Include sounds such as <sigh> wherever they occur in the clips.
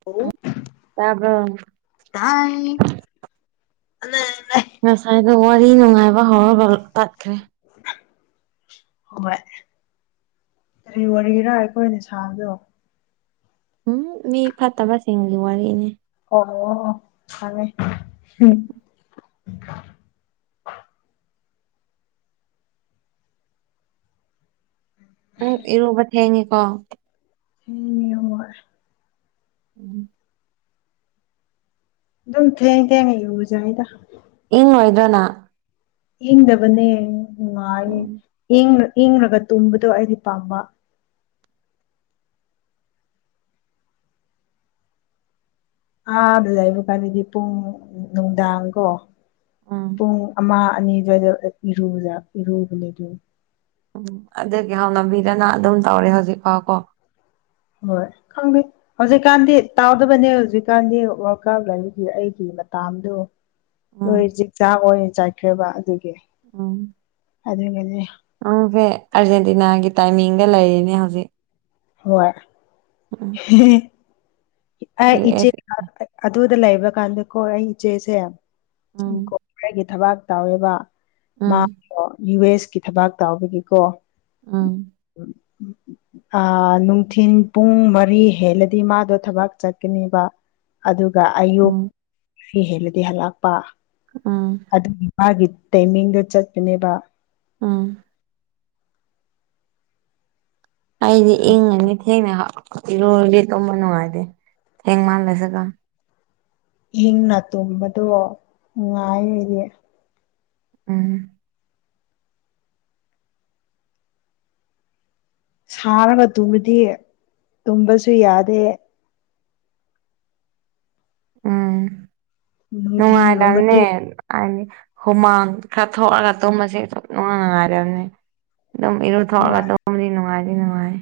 ꯂꯧꯁꯤꯟꯕ ꯉꯝꯗꯕ ꯇꯥꯕ꯭ꯔꯣ ꯇꯥꯏ ꯇꯥꯏ ꯑꯍ ꯉꯁꯥꯏꯗꯣ ꯋꯥꯔꯤ ꯅꯨꯡꯉꯥꯏꯕ ꯍꯧꯔꯕꯒ ꯇꯠꯈ꯭ꯔꯦ ꯍꯣꯏ ꯀꯔꯤ ꯋꯥꯔꯤꯔꯥ ꯑꯩꯈꯣꯏꯅ ꯁꯥꯕꯗꯣ ꯎꯝ ꯃꯤ ꯐꯠꯇꯕꯁꯤꯡꯒꯤ ꯋꯥꯔꯤꯅꯤ ꯑꯣ ꯈꯪꯉꯦ ꯍꯨꯡ ꯅꯪ ꯏꯔꯨꯕ ꯊꯦꯡꯉꯦꯀꯣ ꯂꯧꯁꯤꯟꯕ ꯉꯝꯗꯕ ꯎꯝ ꯑꯗꯨꯝ ꯊꯦꯡ ꯊꯦꯡꯉ ꯏꯔꯨꯖꯔꯦꯗ ꯏꯪꯉꯣꯏꯗ꯭ꯔꯥ ꯅꯥ ꯏꯪꯗꯕꯅꯦ ꯅꯨꯡꯉꯥꯏꯌꯦ ꯎꯝ ꯏꯪꯔ ꯏꯪꯔꯒ ꯇꯨꯝꯕꯗꯣ ꯑꯩꯗꯤ ꯄꯥꯝꯕ ꯑꯥꯗ ꯂꯩꯕꯀꯥꯟꯗꯗꯤ ꯄꯨꯡ ꯅꯨꯡꯗꯥꯡ ꯀꯣ ꯎꯝ ꯄꯨꯡ ꯑꯃ ꯑꯅꯤ ꯑꯗꯨꯋꯥꯏꯗ ꯏꯔꯨꯖ ꯏꯔꯨꯕꯅꯦ ꯑꯗꯨ ꯎꯝ ꯑꯗꯨꯒꯤ ꯍꯥꯎꯅꯕꯤꯗꯅ ꯑꯗꯨꯝ ꯇꯧꯔꯦ ꯍꯧꯖꯤꯛꯐꯥꯎ ꯀꯣ ꯍꯣꯏ ꯈꯪꯩ ꯍꯧꯖꯤꯛꯀꯥꯟꯗꯤ ꯇꯥꯎꯗꯕꯅꯦ ꯍꯧꯖꯤꯛꯀꯥꯟꯗꯤ ꯋꯥꯔꯜ ꯀꯞ ꯂꯩꯕꯒꯤ ꯑꯩꯒꯤ ꯃꯇꯥꯗꯨ ꯎꯝ ꯍꯣꯏ ꯆꯛ ꯆꯥꯛ ꯑꯣꯏꯅ ꯆꯥꯏꯈ꯭ꯔꯦꯕ ꯑꯗꯨꯒꯤ ꯎꯝ ꯑꯗꯨꯅꯅꯤ ꯎꯪꯁꯦ ꯑꯔꯖꯦꯟꯇꯤꯅꯥꯒꯤ ꯇꯥꯏꯃꯤꯡꯒ ꯂꯩꯔꯤꯅꯦ ꯍꯧꯖꯤꯛ ꯍꯣꯏ ꯎꯝ ꯑꯩ ꯌꯨ ꯏꯆꯦ ꯑꯦꯁ ꯑꯗꯨꯗ ꯂꯩꯕ ꯀꯥꯟꯗꯀꯣ ꯑꯩ ꯏꯆꯦꯁꯦ ꯎꯝ ꯑꯩꯒꯤ ꯊꯕꯥꯛ ꯇꯧꯋꯦꯕ ꯎꯝ ꯃꯥꯗꯣ ꯌꯨ ꯑꯦꯁ ꯀꯤ ꯊꯕꯥꯛ ꯇꯥꯎꯕꯒꯤꯀꯣ ꯎꯝ ꯑꯥ ꯅꯨꯡꯊꯤꯟ ꯄꯨꯡ ꯃꯔꯤ ꯍꯦꯜꯂꯗꯤ ꯃꯥꯗꯣ ꯊꯕꯛ ꯆꯠꯀꯅꯦꯕ ꯑꯗꯨꯒ ꯑꯌꯨꯛ ꯎꯝ ꯐꯤ ꯍꯦꯜꯂꯗꯤ ꯍꯜꯂꯛꯄ ꯍꯛ ꯎꯝ ꯑꯗꯨꯒꯤ ꯃꯥꯒꯤ ꯇꯥꯏꯃꯤꯡꯗ ꯆꯠꯄꯅꯦꯕ ꯎꯝ ꯑꯩꯗꯤ ꯏꯪꯉꯅꯤ ꯊꯦꯡꯅ ꯍꯥ ꯏꯔꯨꯔꯗꯤ ꯇꯨꯝꯕ ꯅꯨꯡꯉꯥꯏꯇꯦ ꯊꯦꯡꯃꯜꯂꯁꯨꯀꯣ ꯏꯟꯅ ꯇꯨꯝꯕꯗꯣ ꯉꯥꯏꯂꯩꯔ ꯎꯝ ꯁꯥꯔꯒ ꯇꯨꯝꯕꯗꯤ ꯇꯨꯝꯕꯁꯨ ꯌꯥꯗꯦ ꯎꯝ ꯅꯨꯡꯉꯥꯏꯗꯕꯅꯦ ꯅꯨꯡꯊꯤꯟꯒꯨꯝꯕꯗꯤ ꯍꯥꯏꯗꯤ ꯍꯨꯃꯥꯡ ꯈꯔ ꯊꯣꯛꯑꯒ ꯇꯨꯝꯕꯁꯦ ꯑꯗꯨ ꯅꯨꯡꯉꯥꯏ ꯉꯥꯏꯗꯕꯅꯤ ꯑꯗꯨꯝ ꯏꯔꯨꯊꯣꯛꯑꯒ ꯍꯣꯏ ꯑꯗꯨꯝꯗꯤ ꯅꯨꯡꯉꯥꯏꯗꯤ ꯅꯨꯡꯉꯥꯏꯌꯦ꯫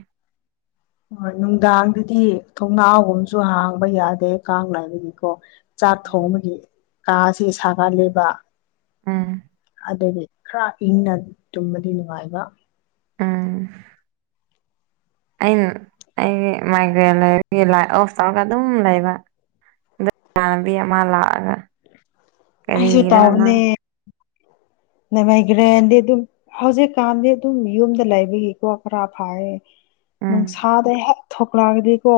ꯍꯣꯏ ꯅꯨꯡꯗꯥꯡꯗꯗꯤ ꯊꯣꯡꯅꯥꯒꯨꯝꯁꯨ ꯍꯥꯡꯕ ꯌꯥꯗꯦ ꯀꯥꯡꯅꯒꯤꯀꯣ ꯆꯥꯛ ꯎꯝ ꯊꯣꯡꯕꯒꯤ ꯀꯥ ꯑꯁꯤ ꯁꯥꯒꯜꯂꯤꯕ ꯎꯝ ꯑꯗꯒꯤ ꯈꯔ ꯏꯪꯅ ꯇꯨꯝꯕꯗꯤ ꯅꯨꯡꯉꯥꯏꯕ꯫ ꯎꯝ꯫ ꯑꯩꯅ ꯑꯩꯒꯤ ꯃꯥꯏꯒ꯭ꯔꯦꯟ ꯂꯩꯕꯒꯤ ꯂꯥꯏꯠ ꯑꯣꯐ ꯇꯧꯔꯒ ꯑꯗꯨꯝ ꯂꯩꯕ ꯫ ꯏꯃꯥꯟꯅꯕꯤ ꯑꯃꯂꯥꯛꯑꯒ ꯑꯩꯁꯨ ꯀꯔꯤꯔꯅ ꯇꯧꯕꯅꯦ ꯃꯥꯏꯒ꯭ꯔꯦꯟꯗꯤ ꯑꯗꯨꯝ ꯍꯧꯖꯤꯛꯀꯥꯟꯗꯤ ꯑꯗꯨꯝ ꯌꯨꯝꯗ ꯂꯩꯕꯒꯤꯀꯣ ꯈꯔ ꯐꯌꯦ ꯎꯝ ꯅꯨꯡꯁꯥꯗ ꯍꯦꯛ ꯊꯣꯛꯂꯛꯑꯒꯗꯤꯀꯣ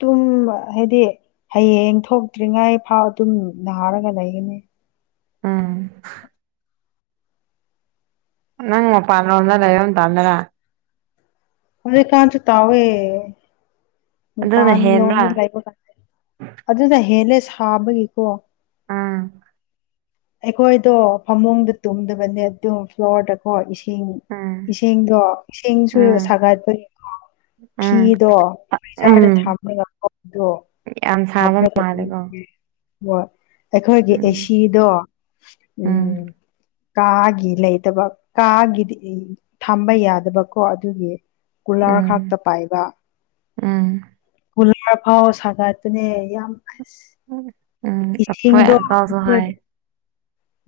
ꯇꯨꯝꯕ ꯍꯥꯏꯗꯤ ꯍꯌꯦꯡ ꯊꯣꯛꯇ꯭ꯔꯤꯉꯥꯏ ꯐꯥꯎ ꯑꯗꯨꯝ ꯅꯥꯔꯒ ꯂꯩꯒꯅꯤ ꯫ ꯎꯝ ꯅꯪ ꯃꯄꯥꯟꯂꯣꯝꯗ ꯂꯩꯕ ꯃꯇꯝꯗꯔꯥ ꯫ ꯍꯧꯖꯤꯛ ꯀꯥꯟꯁꯨ ꯇꯧꯋꯦ ꯑꯗꯨꯅ ꯃꯄꯥꯟ ꯍꯦꯟꯕ꯭ꯔꯥ ꯂꯣꯝꯗ ꯂꯩꯕꯀꯥꯟꯗꯀꯣ꯫ ꯑꯗꯨꯅ ꯍꯦꯜꯂꯦ ꯁꯥꯕꯒꯤꯀꯣ ꯎꯝ꯫ ꯑꯩꯈꯣꯏꯗꯣ ꯐꯃꯨꯡꯗ ꯇꯨꯝꯗꯕꯅꯦ ꯑꯗꯨ꯫ ꯐ꯭ꯂꯣꯔꯗꯀꯣ ꯏꯁꯤꯡ ꯎꯝ ꯏꯁꯤꯡꯗꯣ ꯏꯁꯤꯡꯁꯨ ꯎꯝ ꯁꯥꯒꯠꯄꯅꯤꯀꯣ꯫ ꯎꯝ ꯐꯤꯗꯣ ꯐ꯭ꯔꯤꯖꯥꯔꯗ ꯎꯝ ꯊꯥꯂꯒ ꯄꯣꯗꯣ ꯌꯥꯝ ꯁꯥꯕ ꯍꯥꯞꯄꯒ ꯃꯥꯜꯂꯦꯀꯣ ꯇꯨꯝꯕꯅ ꯍꯣꯏ ꯑꯩꯈꯣꯏꯒꯤ ꯎꯝ ꯑꯦꯁꯤꯗꯣ ꯎꯝ ꯀꯥꯒꯤ ꯂꯩꯇꯕ ꯀꯥꯒꯤꯗꯤ ꯊꯝꯕ ꯌꯥꯗꯕꯀꯣ ꯑꯗꯨꯒꯤ꯫ ꯀꯨꯂꯥ ꯈꯛ ꯎꯝ ꯇ ꯄꯥꯏꯕ ꯎꯝ ꯀꯨꯂꯔ ꯐꯥꯎ ꯁꯥꯒꯠꯄꯅꯦ ꯌꯥꯝ ꯑꯁ ꯎꯝ ꯍꯣꯏ ꯏꯁꯤꯡꯗꯣ ꯑꯀꯥꯜꯁꯨ ꯍꯥꯏꯌꯦ꯫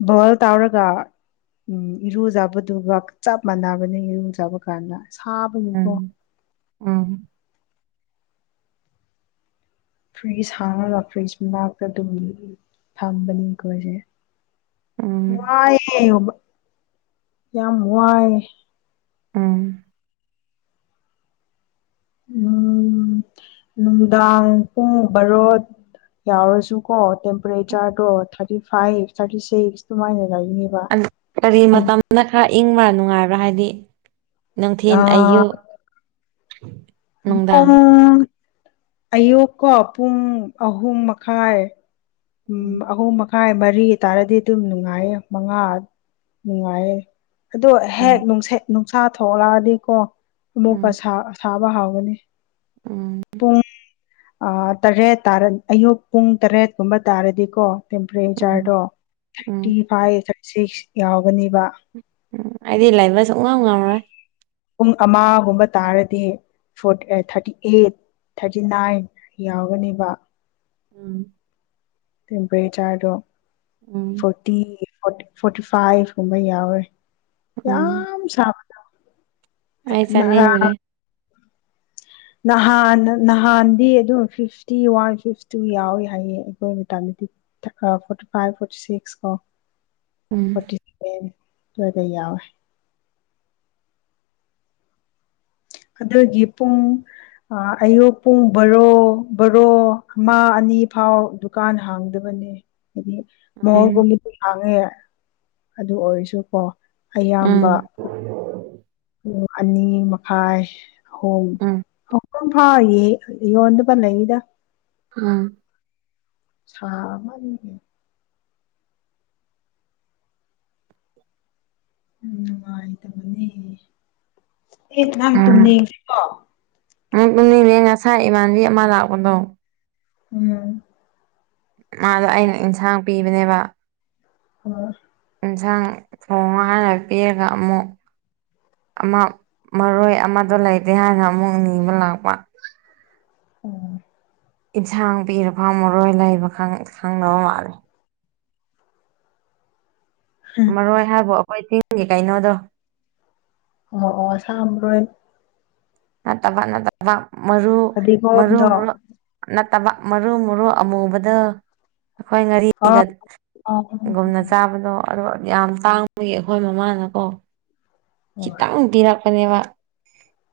ꯕꯣꯜ ꯇꯧꯔꯒ ꯎꯝ ꯏꯔꯨꯖꯕꯗꯨꯒ ꯆꯞ ꯃꯥꯟꯅꯕꯅꯤ ꯏꯔꯨ ꯆꯥꯕ ꯀꯥꯟꯗ ꯁꯥꯕꯒꯤꯀꯣ꯫ ꯎꯝ ꯎꯝ ꯐ꯭ꯔꯤꯖ ꯍꯥꯡꯉꯒ ꯐ꯭ꯔꯤꯖ ꯃꯅꯥꯛꯇ ꯑꯗꯨꯝ ꯐꯝꯕꯅꯤ ꯑꯩꯈꯣꯏꯁꯦ ꯎꯝ ꯋꯥꯏ ꯌꯥꯝ ꯋꯥꯏ ꯎꯝ ꯎꯝ ꯅꯨꯡꯗꯥꯡ ꯄꯨꯡ ꯕꯥꯔꯣ ꯌꯥꯎꯔꯁꯨ꯫ ꯀꯣ ꯇꯦꯝꯄꯔꯦꯆꯔꯗꯣ ꯊꯥꯔꯇꯤ ꯐꯥꯏꯚ ꯊꯥꯔꯇꯤ ꯁꯤꯛꯁ ꯑꯗꯨꯃꯥꯏꯅ ꯂꯩꯅꯤꯕ꯫ ꯀꯔꯤ ꯃꯇꯝꯅ ꯈꯔ ꯏꯪꯕ꯭ꯔꯥ ꯅꯨꯡꯉꯥꯏꯕ꯭ꯔꯥ ꯍꯥꯏꯗꯤ꯫ ꯅꯨꯡꯊꯤꯟ ꯑꯌꯨꯛ꯫ ꯅꯨꯡꯗꯥꯡ ꯄꯨꯡ ꯑꯌꯨꯛꯀꯣ ꯄꯨꯡ ꯑꯍꯨꯝ ꯃꯈꯥꯏ꯫ ꯎꯝ ꯑꯍꯨꯝ ꯃꯈꯥꯏ ꯃꯔꯤ ꯇꯥꯔꯗꯤ ꯑꯗꯨꯝ ꯅꯨꯡꯉꯥꯏꯌꯦ ꯃꯉꯥ ꯅꯨꯡꯉꯥꯏꯌꯦ꯫ ꯑꯗꯣ ꯎꯝ ꯍꯦꯛꯅꯨꯡꯁ ꯅꯨꯡꯁꯥ ꯊꯣꯛꯂꯛꯑꯗꯤꯀꯣ ꯑꯃꯨꯛꯀ ꯎꯝ ꯁꯥꯕ ꯍꯧꯕꯅꯦ꯫ ꯎꯝ ꯄꯨꯡ ꯑꯃꯥ ꯇꯔꯦꯠꯔ ꯑꯌꯨꯛ ꯄꯨꯡ ꯇꯔꯦꯠꯀꯨꯝꯕ ꯇꯥꯔꯗꯤꯀꯣ ꯎꯝ ꯇꯦꯝꯄꯔꯦꯆꯔꯗꯣ ꯎꯝ ꯊꯥꯔꯇꯤ ꯐꯥꯏꯚ ꯊꯥꯔꯇꯤ ꯁꯤꯛꯁ ꯌꯥꯎꯕꯅꯦꯕ꯫ ꯎꯝ ꯑꯩꯗꯤ ꯂꯩꯕꯁꯨꯨꯡꯉꯝ ꯉꯝꯔꯣꯏ ꯫ ꯄꯨꯡ ꯑꯃꯒꯨꯝꯕ ꯇꯥꯔꯗꯤ ꯐ ꯊꯥꯔꯇꯤ ꯑꯩꯠ ꯊꯥꯔꯇꯤ ꯅꯥꯏꯟ ꯌꯥꯎꯒꯅꯦꯕ ꯎꯝ ꯇꯦꯝꯄꯔꯦꯆꯔꯗꯣ ꯎꯝ ꯐꯣꯔꯇꯤ ꯐꯣꯔꯇꯤ ꯐꯥꯏꯚ ꯀꯨꯝꯕ ꯌꯥꯎꯔꯦ ꯎꯝ ꯌꯥꯝ ꯁꯥꯕ ꯑꯩ ꯆꯥꯅꯤꯡꯗ꯭ꯔꯦ <unintelligible> ꯅꯍꯥꯟ ꯅꯍꯥꯟꯗꯤ ꯑꯗꯨꯝ ꯐꯤꯐꯇꯤ ꯋꯥꯟ ꯐꯤꯐꯇꯤ ꯇꯨ ꯌꯥꯎꯋꯤ ꯍꯥꯏꯌꯦ ꯑꯩꯈꯣꯏ ꯃꯇꯗꯗꯤ ꯐꯣꯔꯇꯤ ꯐꯥꯏꯚ ꯐꯣꯔꯇꯤ ꯁꯤꯛꯁ ꯀꯣ꯫ ꯎꯝ ꯐꯣꯔꯇꯤ ꯁꯚꯦꯟ ꯁꯋꯥꯏꯗ ꯌꯥꯎꯋꯦ ꯑꯗꯒꯤ ꯄꯨꯡ꯫ ꯑꯌꯨꯛ ꯄꯨꯡ ꯕꯔꯣ ꯕꯔꯣ ꯑꯃ ꯑꯅꯤ ꯐꯥꯎ ꯗꯨꯀꯥꯟ ꯍꯥꯡꯗꯕꯅꯦ <unintelligible> ꯃꯣꯜꯒꯨꯝ ꯎꯝ ꯃꯤꯗꯤ ꯍꯥꯡꯉꯦ ꯑꯗꯨ ꯑꯣꯏꯔꯁꯨꯀꯣ ꯎꯝ ꯑꯌꯥꯝꯕ꯫ ꯑꯣ ꯑꯅꯤ ꯃꯈꯥꯏ ꯑꯍꯨꯝ ꯎꯝ ꯄꯨꯡ ꯐꯥꯌꯦ ꯌꯣꯟꯗ ꯄꯜꯂꯛꯏꯗ ꯎꯝ ꯁꯃꯅꯤ ꯎꯝ ꯅꯨꯡꯉꯥꯏꯇꯕꯅꯦ ꯑꯦ ꯅꯪ ꯇꯨꯝꯅꯤꯡꯁꯤꯀꯣ ꯄꯨꯅꯤꯅꯦ ꯉꯁꯥꯏ ꯏꯃꯥꯟꯕꯤ ꯑꯃ ꯂꯥꯛꯄꯗꯣ ꯎꯝ꯫ ꯃꯥꯗꯣ ꯑꯩꯅ ꯏꯟꯁꯥꯡ ꯄꯤꯕꯅꯦꯕ꯫ ꯑꯣ꯫ ꯌꯦꯟꯁꯥꯡ ꯊꯣꯡꯉ ꯍꯥꯟꯅ ꯄꯤꯔꯒ ꯑꯃꯨꯛ ꯑꯃ ꯃꯔꯣꯏ ꯑꯃꯗꯣ ꯂꯩꯇꯦ ꯍꯥꯏꯅ ꯑꯃꯨꯛ ꯅꯤꯕ ꯂꯥꯛꯄ ꯎꯝ ꯏꯟꯁꯥꯡ ꯄꯤꯔ ꯐꯥꯎꯃꯔꯣꯏ ꯂꯩꯕ ꯈꯪ ꯈꯪꯗꯕ ꯃꯥꯜꯂꯦ꯫ ꯃꯔꯣꯏ ꯍꯥꯏꯕꯣ ꯑꯩꯈꯣꯏ ꯆꯤꯡꯒꯤ ꯀꯩꯅꯣꯗꯣ꯫ <unintelligible> ꯅꯠꯇꯕ ꯅꯠꯇꯕ ꯃꯔꯨ ꯃꯔꯨ ꯐꯗꯤꯒꯣꯝꯗꯣ ꯃꯔꯨ ꯅꯠꯇꯕ ꯃꯔꯨ ꯃꯔꯨ ꯑꯃꯨꯕꯗ ꯑꯩꯈꯣꯏ ꯑꯥ ꯑ ꯉꯥꯔꯤꯒꯒꯨꯝꯅ ꯆꯥꯕꯗꯣ ꯑꯗꯣ ꯌꯥꯝ ꯇꯥꯡꯕꯒꯤ ꯑꯩꯈꯣꯏ ꯃꯃꯥꯅꯀꯣ ꯍꯣꯏ ꯈꯤꯇꯪ ꯄꯤꯔꯛꯄꯅꯦꯕ꫰꫰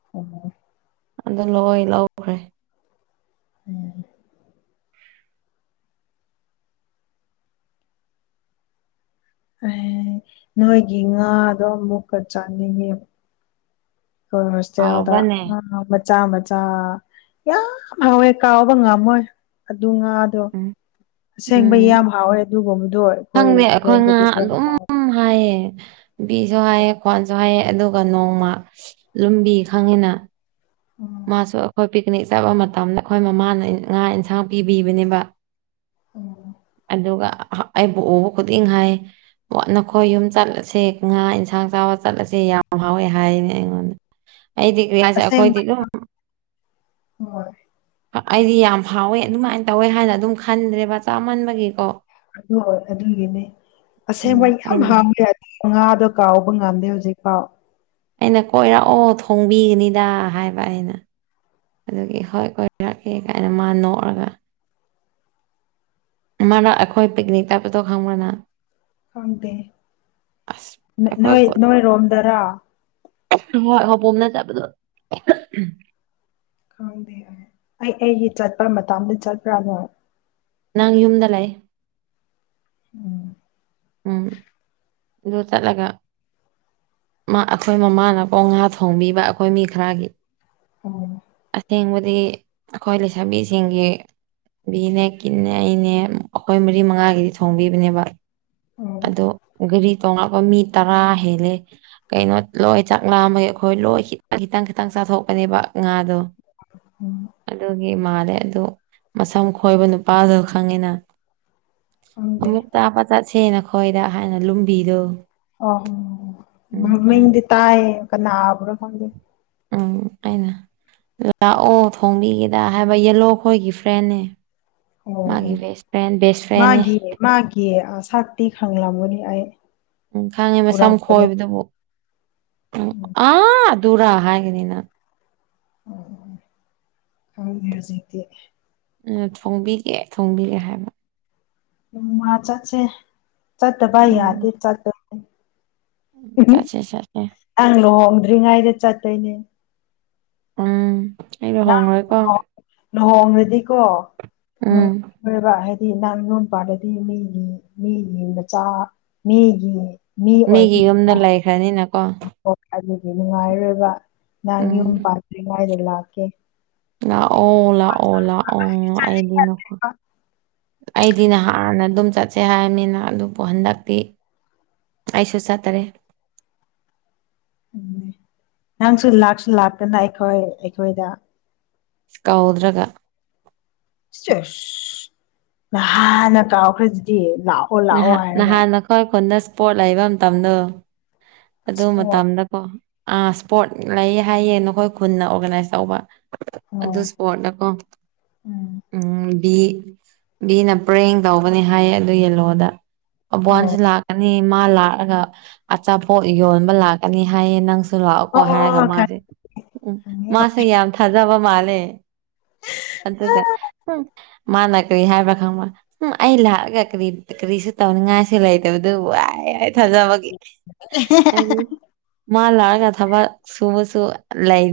<unintelligible> ꯑꯗꯣ ꯂꯣ ꯂꯧꯈ꯭ꯔꯦ ꯎꯝ꯫ ꯑꯦ ꯅꯣꯏꯒꯤ ꯉꯥꯗꯣ ꯑꯃꯨꯛꯀ ꯆꯥꯅꯤꯡꯉꯦ꯫ ꯍꯥꯎꯕ꯭ꯔꯅꯦ <unintelligible> ꯃꯆꯥ ꯃꯆꯥ ꯌꯥꯝ ꯍꯥꯎꯋꯦ ꯀꯥꯎꯕ ꯉꯝꯃꯣꯏ ꯑꯗꯨ ꯉꯥ ꯑꯗꯣ ꯎꯝ ꯑꯁꯦꯡꯕ ꯎꯝ ꯌꯥꯝ ꯍꯥꯎꯋꯦ ꯑꯗꯨꯒꯨꯝꯕꯗꯣ ꯑꯩꯈꯣꯏꯣꯝꯗꯗꯤ ꯍꯥꯏꯑ ꯕꯤꯁꯨ ꯍꯥꯏꯌꯦ ꯈ꯭ꯋꯥꯣꯟꯁꯨ ꯍꯥꯏꯌꯦ ꯑꯗꯨ ꯑꯗꯨꯒ ꯅꯣꯡꯃ ꯂꯨꯝꯕꯤ ꯈꯪꯉꯤꯅ꯫ ꯎꯝ꯫ ꯃꯥꯁꯨ ꯑꯩꯈꯣꯏ ꯄꯤꯛꯅꯤꯛ ꯆꯠꯄ ꯃꯇꯝꯗ ꯑꯩꯈꯣꯏ ꯃꯃꯥꯅ ꯉꯥ ꯑꯦꯟꯁꯥꯡ ꯄꯤꯕꯤꯕꯅꯦꯕ ꯎꯝ ꯑꯗꯨꯒ ꯑꯩꯕꯨ ꯎꯕ ꯈꯨꯗꯤꯡ ꯍꯥꯏꯌꯦ ꯅꯈꯣꯏ ꯌꯨꯝ ꯆꯠꯂꯁꯦ ꯉꯥ ꯌꯦꯟꯁꯥꯡ ꯆꯥꯕ ꯆꯠꯂꯁꯦ ꯌꯥꯝ ꯍꯥꯎꯋꯦ ꯍꯥꯏꯅꯦ ꯑꯩꯉꯣꯟꯗ ꯑꯩꯗꯤ꯫ ꯀꯔꯤ ꯍꯥꯏꯁꯦ ꯑꯩꯈꯣꯏꯗꯤ ꯑꯗꯨꯝ <unintelligible> ꯑꯩꯗꯤ ꯌꯥꯝ ꯍꯥꯎꯋꯦ ꯑꯗꯨꯃꯥꯏꯅ ꯇꯧꯋꯦ ꯍꯥꯏꯅ ꯑꯗꯨꯝ ꯈꯟꯗ꯭ꯔꯦꯕ ꯆꯥꯃꯟꯕꯒꯤꯀꯣ꯫ ꯑ ꯑꯗꯨꯒꯤꯅꯤ ꯑꯁꯦꯡꯕ ꯎꯝ ꯌꯥꯝ ꯑꯩꯅ ꯍꯝꯃꯦ ꯉꯥꯗꯣ ꯀꯥꯎꯕ ꯉꯝꯗꯦ ꯍꯧꯖꯤꯛꯐꯥꯎ꯫ ꯑꯩꯅ ꯀꯣꯏꯔꯛꯑꯣ ꯊꯣꯡꯕꯤꯒꯅꯤꯗ ꯍꯥꯏꯕ ꯑꯩꯅ꯫ ꯑꯗꯨꯒꯤ ꯍꯣꯏ ꯀꯣꯏꯔꯛꯀꯦ ꯀꯥꯏꯅ ꯃꯥ ꯅꯣꯛꯑꯒ ꯃꯥꯅ ꯑꯩꯈꯣꯏ ꯄꯤꯛꯅꯤꯛ ꯆꯠꯄꯗꯣ ꯈꯪꯕꯔꯥ ꯅꯪ ꯈꯪꯗꯦ ꯑꯁ ꯅꯣꯏ ꯅꯣꯏꯔꯣꯝꯗꯔꯥ꯫ ꯍꯣꯏ ꯍꯣꯄꯣꯝꯗ ꯆꯠꯕꯗꯣ ꯈꯪꯗꯦ ꯑꯩ ꯑꯩꯒꯤ ꯆꯠꯄ ꯃꯇꯗ ꯆꯠꯄ꯭ꯔꯥꯅꯣ? ꯅꯪ ꯌꯨꯝꯗ ꯂꯩ꯫ ꯎꯝ ꯎꯝ ꯑꯗꯨ ꯆꯠꯂꯒ ꯑꯩꯈꯣꯏ ꯃꯃꯥꯅꯀꯣ ꯉꯥ ꯊꯣꯡꯕꯤꯕ ꯑꯩꯈꯣꯏ ꯃꯤ ꯈꯔꯒꯤ ꯑ ꯑꯁꯦꯡꯕꯗꯤ ꯑꯩꯈꯣꯏ ꯂꯩꯁꯥꯕꯤꯁꯤꯡꯒꯤ ꯕꯤꯅꯦ ꯀꯤꯅꯦ ꯑꯩꯅꯦ ꯑꯩꯈꯣꯏ ꯃꯔꯤ ꯃꯉꯥꯒꯤꯗꯤ ꯊꯣꯡꯕꯤꯕꯅꯦꯕ ꯑꯣ ꯑꯗꯣ ꯒꯔꯤ ꯇꯣꯡꯔꯛꯄ ꯃꯤ ꯇꯔꯥ ꯍꯦꯜꯂꯦ꯫ ꯀꯩꯅꯣ ꯂꯣꯏ ꯆꯥꯛ ꯂꯥꯝꯕꯩ ꯑꯩꯈꯣꯏ ꯂꯣꯏ ꯈꯤꯇꯪ ꯈꯤꯇꯪ ꯈꯤꯇꯪ ꯆꯥꯊꯣꯛꯄꯅꯦꯕ ꯉꯥꯗꯣ꯫ ꯎꯝ ꯑꯗꯨꯒꯤ ꯃꯥꯥꯂꯦ ꯑꯗꯨ ꯃꯁꯝ ꯈꯣꯏꯕ ꯅꯨꯄꯥꯗꯨ ꯈꯪꯉꯤꯅ ꯈꯪꯗꯦ ꯑꯃꯨꯛ ꯆꯥꯕꯥ ꯆꯠꯁꯦ ꯅ ꯈꯣꯏꯗ ꯍꯥꯏꯅ ꯂꯨꯝꯕꯤꯗꯣ ꯑꯣ ꯎꯝ ꯍꯥꯏ ꯃꯃꯤꯡꯗꯤ ꯇꯥꯏ ꯀꯅꯥꯕꯨꯅꯣ ꯈꯪꯗꯦ꯫ ꯎꯝ ꯑꯩꯅ ꯂꯥꯛꯑꯣ ꯊꯣꯡꯕꯤꯒꯦꯗ ꯍꯥꯏꯕ ꯌꯦꯂꯣꯈꯣꯏꯒꯤ ꯐ꯭ꯔꯦꯟ ꯅꯦ ꯑꯣ ꯑꯣ ꯐ꯭ꯔꯦꯟꯅꯦ ꯃꯥꯒꯤ ꯃꯥꯒꯤ ꯁꯛꯇꯤ ꯈꯡꯂꯝꯒꯅꯤ ꯑꯩ ꯎꯝ ꯈꯪꯉꯦ ꯃꯁꯝ ꯎꯔꯝꯕꯅꯤ ꯈꯣꯏꯕꯗꯨꯕꯨ ꯎꯝ ꯑꯥ ꯑꯗꯨꯔꯥ ꯍꯥꯏꯒꯅꯤꯅ ꯑꯣ ꯍꯥꯎꯅꯦ ꯍꯧꯖꯤꯛꯇꯤ ꯎꯝ ꯊꯣꯡꯕꯤꯒꯦ ꯊꯣꯡꯕꯤꯒꯦ ꯍꯥꯏꯕ ꯎꯝ ꯍꯥ ꯆꯠꯁꯦ ꯆꯠꯇ ꯇꯥꯏ ꯎꯝ ꯌꯥꯇꯦ ꯆꯠꯇ <unintelligible> ꯅꯪ ꯂꯨꯍꯣꯡꯗ꯭ꯔꯤꯉꯩꯗ ꯆꯠꯇꯣꯏꯅꯦ꯫ ꯎꯝ ꯑꯩ ꯅꯪ ꯂꯨꯍꯣꯡꯉꯣꯏꯀꯣ ꯂꯨꯍꯣꯡ ꯂꯨꯍꯣꯡꯔꯗꯤꯀꯣ ꯎꯝ ꯂꯣꯏꯔꯕ ꯍꯥꯏꯗꯤ ꯅꯡ ꯌꯨꯝꯄꯥꯜꯂꯗꯤ ꯃꯤꯒꯤ ꯃꯤꯒꯤ ꯃꯆꯥ ꯃꯤꯒꯤ ꯃꯤ ꯃꯤꯒꯤ ꯌꯨꯝꯗ ꯂꯩꯈ꯭ꯔꯅꯤꯅꯀꯣ ꯍ ꯑꯗꯨꯗꯤ ꯅꯨꯡꯉꯥꯏꯔꯣꯏꯕ ꯅꯪ ꯎꯝ ꯌꯨꯝ ꯄꯥꯟꯇ꯭ꯔꯤꯉꯩꯗ ꯂꯥꯛꯀꯦ꯫ ꯂꯥꯛꯑꯣ ꯂꯥꯛꯑꯣ ꯂꯥꯛꯑꯣ ꯑꯩꯗꯤ ꯅꯈꯣ ꯑꯩꯗꯤ ꯅꯍꯥꯟꯅ ꯑꯗꯨꯝ ꯆꯠꯁꯦ ꯍꯥꯏꯔꯅꯤꯅ ꯑꯗꯨꯕꯨ ꯍꯟꯗꯛꯇꯤ ꯑꯩꯁꯨ ꯆꯠꯇꯔꯦ꯫ ꯎꯝ ꯅꯪꯁꯨ ꯂꯥꯛꯁꯨ ꯂꯥꯛꯇꯅ ꯑꯩꯈꯣꯏ ꯑꯩꯈꯣꯏꯗ ꯀꯧꯗ꯭ꯔꯒ ꯁꯦꯁ ꯅꯍꯥꯟꯅ ꯀꯥꯎꯈ꯭ꯔꯦ ꯑꯗꯨꯗꯤ ꯂꯥꯎ ꯅꯍ ꯅꯍꯥꯟ ꯅꯈꯣꯏ ꯈꯨꯟꯗ ꯏꯁꯄꯣꯔꯠ ꯂꯩꯕ ꯃꯇꯝꯗꯣ ꯑꯗꯨ ꯏꯁꯄꯣꯔꯠ ꯃꯇꯝꯗ ꯑꯣ ꯑ ꯁꯄꯣꯔꯠ ꯂꯩ ꯍꯥꯏꯌꯦ ꯅꯈꯣꯏ ꯈꯨꯟꯅ ꯑꯣꯔꯒꯅꯥꯏꯁ ꯇꯧꯕ꯫ ꯑꯗꯨ ꯑꯣ ꯁꯄꯣꯠꯅꯀꯣ ꯎꯝ ꯕꯤ ꯕꯤꯅ ꯄ꯭ꯔꯦꯡ ꯇꯧꯕꯅꯦ ꯍꯥꯏꯌꯦ ꯑꯗꯨꯒꯤꯂꯣꯗ ꯑꯣ ꯑꯕꯋꯥꯟꯁ ꯂꯥꯛ ꯑꯅꯤ ꯃꯥ ꯂꯥꯛꯑꯒ ꯑꯆꯥꯄꯣꯠ ꯌꯣꯟꯕ ꯂꯥꯛꯀꯅꯤ ꯍꯥꯏꯌꯦ ꯅꯪꯁꯨ ꯑꯗꯨ ꯂꯥꯛꯑꯣꯀꯣ ꯑꯣ ꯍꯥꯏꯔꯒ ꯑꯣ ꯃꯥꯁꯦ ꯎꯝ ꯈꯪꯉꯦ ꯃꯥꯁꯦ ꯌꯥꯝ ꯊꯥꯖꯕ ꯃꯥꯜꯂꯦ꯫ ꯑꯗꯨꯒ ꯎꯝ ꯃꯥꯅ ꯀꯔꯤ ꯍꯥꯏꯕ꯭ꯔꯥ ꯈꯪꯕ ꯎꯝ ꯑꯩ ꯂꯥꯛꯑꯒ ꯀꯔꯤ ꯀꯔꯤꯁꯨ ꯇꯧꯅꯤꯡꯉꯥꯏꯁꯨ ꯂꯩꯇꯕꯗꯨꯕꯨ ꯍꯥꯏ ꯊꯥꯖꯕꯒꯤ ꯍꯥꯏꯗꯤ ꯃꯥ ꯂꯛꯑꯥꯒꯥ ꯊꯕꯛ ꯁꯨꯕꯁꯨ ꯂꯩ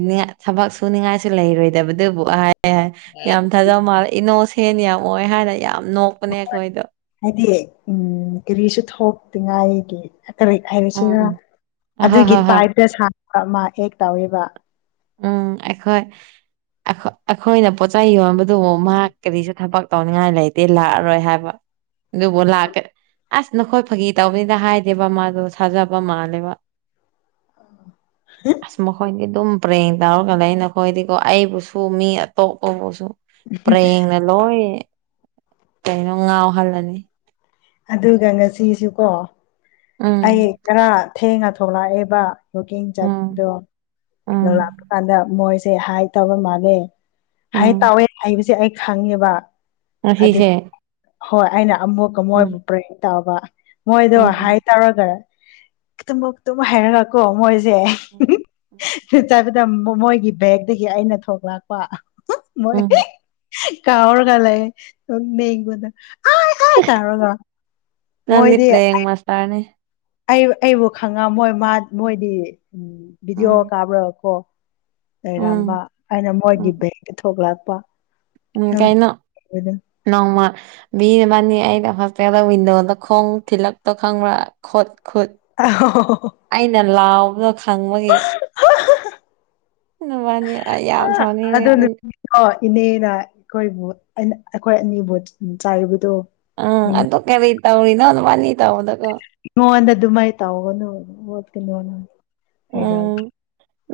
ꯊꯕꯛ ꯁꯨꯅꯤꯡꯉꯥꯏꯁꯨ ꯂꯩꯔꯣꯏꯗꯕꯗꯨꯕꯨ ꯑꯦꯍ ꯑꯦ ꯌꯥꯝ ꯊꯥꯖꯕ ꯃꯥꯜꯂꯦ ꯏꯅꯧ ꯁꯦꯟ ꯌꯥꯝ ꯑꯣꯏ ꯍꯥꯏꯅ ꯌꯥꯝ ꯅꯣꯛꯄꯅꯦ ꯑꯩꯈꯣꯏꯗꯣ ꯍꯥꯏꯗꯤ ꯎꯝ ꯀꯔꯤꯁꯨ ꯊꯣꯛꯇꯤꯉꯥꯏꯒꯤ ꯀꯔꯤ ꯎꯝ ꯍꯥꯏꯔꯁꯤꯔ ꯎꯝ ꯑꯍꯣꯏ ꯑꯗꯨꯒꯤ ꯍꯣꯏ ꯍꯣꯏ ꯇꯥꯏꯞꯇ ꯁꯕ ꯑꯃ ꯑꯥꯛ ꯇꯧꯋꯦꯕ ꯎꯝ ꯑꯩꯈꯣꯏ ꯑꯩꯈꯣ ꯑꯩꯈꯣꯏꯅ ꯄꯣꯠꯆꯩ ꯌꯣꯟꯕꯗꯨꯕꯨ ꯃꯥ ꯀꯔꯤꯁꯨ ꯊꯕꯛ ꯇꯧꯅꯤꯡꯉꯥꯏ ꯂꯩꯇꯦ ꯂꯥꯛꯑꯔꯣꯏ ꯍꯥꯏꯕ ꯑꯗꯨꯕꯨ ꯂꯥꯛꯀꯦ ꯑꯁ ꯅꯈꯣꯏ ꯐꯥꯒꯤ ꯇꯧꯕꯅꯤꯗ ꯍꯥꯏꯗꯦꯕ ꯃꯥꯗꯣ ꯊꯥꯖꯕ ꯃꯥꯜꯂꯦꯕ꯫ ꯑꯁ ꯃꯈꯣꯏꯗꯤ ꯑꯗꯨꯝ ꯄꯔꯦꯡ ꯇꯧꯔꯒ ꯂꯩ ꯅꯈꯣꯏꯗꯤꯀꯣ ꯑꯩꯕꯨꯁꯨ ꯃꯤ ꯑꯇꯣꯞꯄꯕꯨꯁꯨ ꯄꯔꯦꯡꯅ ꯂꯣꯏ ꯀꯩꯅꯣ ꯉꯥꯎꯍꯜꯂꯅꯤ꯫ ꯑꯗꯨꯒ ꯉꯁꯤꯁꯨꯀꯣ ꯎꯝ ꯑꯩ ꯈꯔ ꯊꯦꯡꯉ ꯊꯣꯛꯂꯛꯑꯦꯕ ꯋꯀꯤꯡ ꯆꯠꯄꯗꯣ ꯎꯝ ꯂꯥꯛꯄ ꯎꯝ ꯀꯥꯟꯗ ꯃꯣꯏꯁꯦ ꯍꯥꯏ ꯇꯕ ꯃꯥꯜꯂꯦ ꯍꯥꯏ ꯎꯝ ꯇꯥꯎꯋꯦ ꯍꯥꯏꯕꯁꯦ ꯑꯩ ꯈꯪꯉꯦꯕ ꯑꯗꯨ ꯉꯁꯤꯁꯦ ꯍꯣꯏ ꯑꯩꯅ ꯑꯃꯨꯛꯀ ꯃꯣꯏꯕꯨ ꯎꯝ ꯄ꯭ꯔꯦꯡ ꯇꯧꯕ ꯃꯣꯏꯗꯣ ꯍꯥꯏ ꯎꯝ ꯇꯧꯔꯒ ꯇꯨꯝꯃꯨ ꯇꯨꯝ ꯍꯥꯏꯔꯒꯀꯣ ꯃꯣꯏꯁꯦ <unintelligible> <unintelligible> ꯃꯣꯏꯒꯤ ꯕꯦꯛꯗꯒꯤ ꯑꯩꯅ ꯊꯣꯛꯂꯛꯄ ꯃꯣꯏ ꯎꯝ ꯀꯥꯥꯎꯔꯒ ꯂꯩꯌꯦ ꯃꯤꯉꯣꯟꯗ ꯑꯥꯢ ꯑꯥꯢ ꯇꯧꯔꯒꯥ ꯅꯪꯗꯤ ꯄ꯭ꯔꯦꯡ ꯃꯥꯁꯇꯔꯅꯦ ꯑꯩ ꯑꯩꯕꯨ ꯈꯪꯉꯃꯣꯏ ꯃꯥ ꯃꯣꯏꯗꯤ ꯎꯝ ꯚꯤꯗꯤꯑꯣ ꯎꯝ ꯀꯥꯕ꯭ꯔ ꯀꯣ ꯂꯩꯔꯝꯕ ꯎꯝ ꯑꯩꯅ ꯎꯝ ꯃꯣꯏꯒꯤ ꯕꯦꯛꯇ ꯊꯣꯛꯂꯛꯄ ꯎꯝ ꯀꯩꯅꯣ ꯅꯣꯡꯃ ꯃꯤ ꯑꯃꯅꯦ ꯑꯩꯅ ꯍꯣꯁꯇꯦꯜꯗ ꯋꯤꯟꯗꯣꯗ ꯈꯣꯡ ꯊꯤꯜꯂꯛꯇ ꯈꯪꯕ꯭ꯔꯥ ꯈꯨꯠ ꯈꯨꯠ ꯑꯍꯣꯍꯣꯍꯣ ꯑꯩꯅ ꯂꯥꯎꯕꯗꯣ ꯈꯪꯕꯒꯤ ꯅꯕꯅꯤ ꯑꯩ ꯌꯥꯝ ꯁꯅꯤꯡꯅꯦ ꯑꯗꯨꯝ ꯑꯣ ꯏꯅꯦꯅ ꯑꯩꯈꯣꯏꯕꯨ ꯑꯟ ꯑꯩꯈꯣꯏ ꯑꯅꯤꯕꯨ ꯆꯥꯏꯕꯗꯣ ꯎꯝ ꯑꯗꯨ ꯀꯔꯤ ꯇꯧꯔꯤꯅꯣ ꯅꯕꯥꯅꯤ ꯇꯧꯕꯗꯀꯣ ꯅꯣꯟꯗ ꯗꯨꯃꯥꯏ ꯇꯥꯎꯒꯅꯨ ꯅꯣꯠꯀꯅꯨ ꯎꯝ ꯍꯥꯏꯔꯛ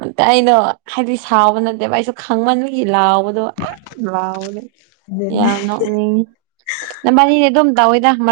ꯅꯠꯇꯦ ꯑꯩꯗꯣ ꯍꯥꯏꯗꯤ ꯁꯥꯎꯕ ꯅꯠꯇꯦꯕ ꯑꯩꯁꯨ ꯈꯪꯃꯟꯕꯒꯤ ꯂꯥꯎꯕ ꯗꯨ ꯑ ꯥ ꯂꯥꯎꯕꯗꯨ ꯑꯗꯨꯅꯤ ꯌꯥꯝꯅꯣ ꯎꯅꯤ ꯅꯕꯥꯅꯤꯗꯤ ꯑꯗꯨꯝ ꯇꯧꯋꯦꯗ ꯃꯔ